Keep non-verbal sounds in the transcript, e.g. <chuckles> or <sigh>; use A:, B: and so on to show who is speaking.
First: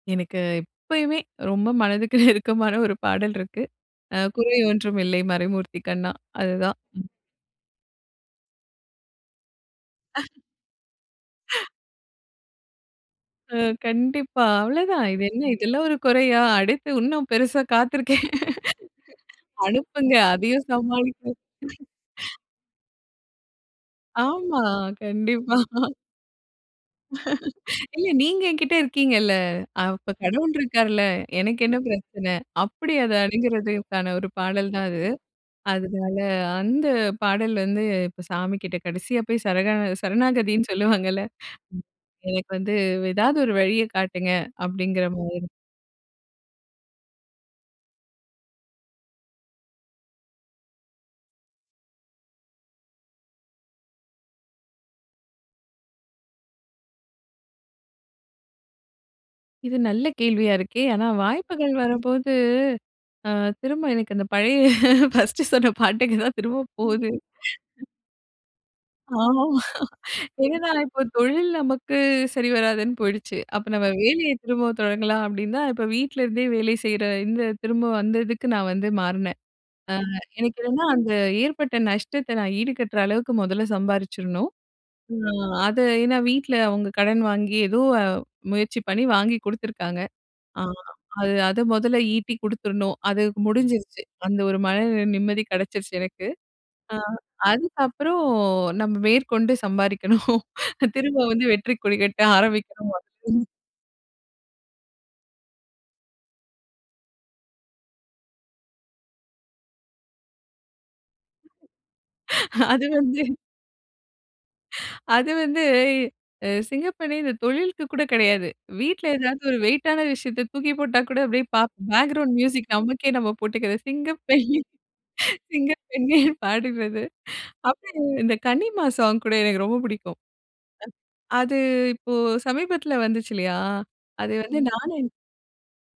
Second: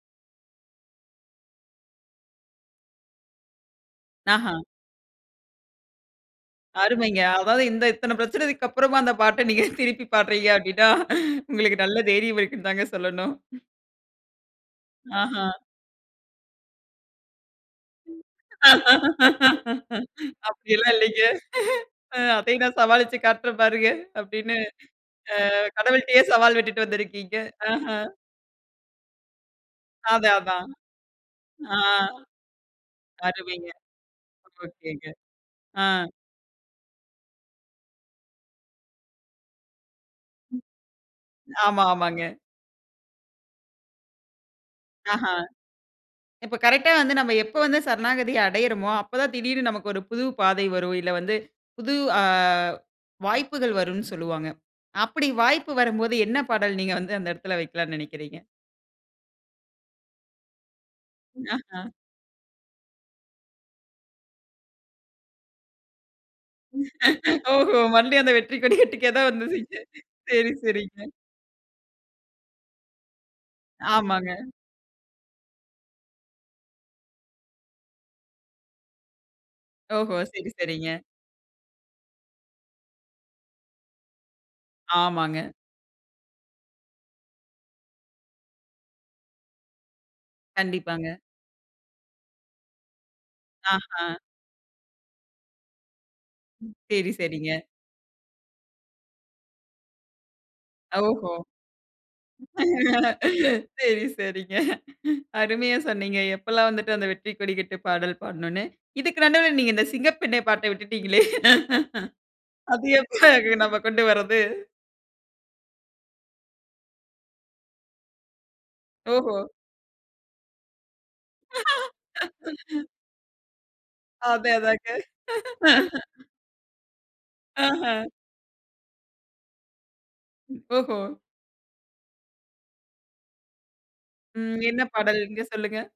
A: எனக்கு எப்பயுமே ரொம்ப மனதுக்கு நெருக்கமான ஒரு பாடல் இருக்கு. அ,
B: ஆஹ,
A: குறையொன்றும் இல்ல மறைமூர்த்தி கண்ணா அதுதான் ம்.
B: அருமைங்க. அதாது, இந்த இத்தன பிரச்சனக்கு அப்பறமா அந்த பாட்ட நீங்க திருப்பி
A: <laughs>
B: பாடுறீங்க அப்டின்னா,
A: <laughs>
B: உங்களுக்கு நல்ல தைரியம் இருக்குன்னு தாங்க சொல்லணும்.
A: அ, கண்டிப்பா, அவ்ளதான். இதென்ன
B: ஆஹன்.
A: இதெல்லாம் ஒரு குறையா, அடுத்து இன்னும் பெருசா காத்திருக்கே. <laughs> அனுப்புங்க. அதயும்
B: "அப்டிலாம் இல்லைங்க.
A: சமாளிப்போம்.
B: அ
A: <laughs>
B: அதயும் நான் சமாளிச்சி காட்றேன் பாருங்க." அப்டின்னு,
A: ஆமா, கண்டிப்பா.
B: அ,
A: <laughs>
B: கடவுள்ட்டயே சவால் விட்டுட்டு வந்திருக்கீங்க.
A: <laughs>
B: ஆஹ,
A: இல்ல, நீங்க என்கிட்ட இருக்கீங்கல்ல, அப்ப
B: அதான்
A: கடவுள்
B: அதான்.
A: இருக்காருல்ல. எனக்கு என்ன
B: ஆ,
A: பிரச்சன? அப்டி அத
B: அருமைங்க!
A: அணுகுறதுக்கான ஒரு பாடல் தான் அது.
B: ஓகேங்க. ஆ.
A: அதுனால, அந்த பாடல் வந்து இப்ப சாமி கிட்ட கடைசியா போயி சரணா சரணாகதின்னு சொல்லுவாங்கல்ல.
B: ஆமா, ஆமாங்க.
A: "எனக்கு வந்து ஏதாவது ஒரு வழிய காட்டுங்க." அப்டிங்கிற
B: ஆஹ.
A: மாரி.
B: இப்ப கரெக்டா வந்து நம்ம எப்ப வந்து சரணாகதி அடையுறமோ, அப்பதான் திடீர்னு நமக்கு ஒரு புது பாதை வரும், இல்ல வந்து புது, அ வாய்ப்புகள் வரும்னு சொல்லுவாங்க. அப்டி வாய்ப்பு வரும்போது என்ன பாடல் நீங்க வந்து அந்த எடத்துல வெக்கலாம்னு நினக்கிறீங்க?
A: இது நல்ல கேள்வியா இருக்கே, ஆனா வாய்ப்புகள்
B: ஆஹ.
A: வரும்போது, அ, திரும்ப எனக்கு அந்த பழைய ஃபர்ஸ்ட் சொன்ன பாட்டுக்குத்தான் திரும்ப போது.
B: <laughs> ஓஹோ, மறுபடியும் அந்த வெற்றிக்கொடி
A: ஆ
B: கட்டுக்கே தான் வந்துருக்கிங்க.
A: <chuckles>
B: சரி.
A: என்னனா இப்ப
B: சரிங்க.
A: தொழில் நமக்கு சரிவராதுன்னு போயிடுச்சு, அப்ப நம்ம
B: ஆமாங்க.
A: வேலைய திரும்பவும் தொடங்கலாம் அப்டின்னுதான் இப்ப வீட்ல இருந்தே வேலை செய்யுற இந்த திரும்பவும் வந்ததுக்கு நான் வந்து மாறுனேன். அ,
B: ஓஹோ! சரி.
A: எனக்கு என்னன்னா,
B: சரிங்க.
A: அந்த ஏற்பட்ட நஷ்டத்த நான் ஈடுகட்டுற அளவுக்கு முதல்ல சம்பாரிச்சிரணும். அ
B: ஆமாங்க.
A: அத, ஏன்னா வீட்ல அவுங்க கடன் வாங்கி ஏதோ முயற்சி பண்ணி வாங்கி குடுத்துருக்காங்க. ஆ,
B: கண்டிப்பாங்க.
A: அது அத மொதல்ல ஈட்டிக் குடுத்துரணும். அது முடிஞ்சிருச்சி,
B: ஆஹ,
A: அந்த ஒரு மன நிம்மதி கிடைச்சிருச்சி, எனக்கு.
B: ம்.
A: அ,
B: சரி. சரிங்க.
A: "அதுக்கப்பறம் நம்ம மேற்கொண்டு சம்பாரிக்கணும். திரும்ப
B: ஓஹோ!
A: வந்து வெற்றி கொடி கட்ட ஆரம்பிக்கணும்." அப்படின்னு.
B: சரி. சரிங்க. அருமையா சொன்னீங்க. எப்பெல்லாம் வந்துட்டு அந்த வெற்றிக்கொடி கட்டு பாடல் பாடணும்னு. இதுக்கு நடுவுல நீங்க இந்த சிங்கப்பெண்ணே பாட்ட விட்டுட்டீங்களே? <laughs>
A: <laughs> அது
B: அது
A: வந்து,
B: எப்ப நமக்கு கொண்டு வரது?
A: அது வந்து, அ சிங்கப்பெண்ணே இந்த தொழிலுக்கு கூட கெடையாது. வீட்ல
B: ஓஹோ!
A: ஏதாவது ஒரு வெயிட்டான விஷயத்த தூக்கிப் போட்டா கூட அப்டியே, ப பேக்ரவுண்ட் மியூசிக்
B: <laughs>
A: நமக்கே நம்ம போட்டுகறது,
B: அதான்
A: சிங்கப்பெண்ணே!
B: அதான்ங்க.
A: சிங்கப்பெண்ணே!
B: <laughs>
A: பாடுறது.
B: ஆஹ்.
A: அப்பறம் இந்த கனிமா சாங் கூட எனக்கு ரொம்ப புடிக்கும்.
B: ஓஹோ!
A: அது இப்ப சமீபத்துல வந்துச்சி இல்லயா? அது வந்து
B: ம். என்ன
A: நானும், என்
B: பாடல்? நீங்க சொல்லுங்க.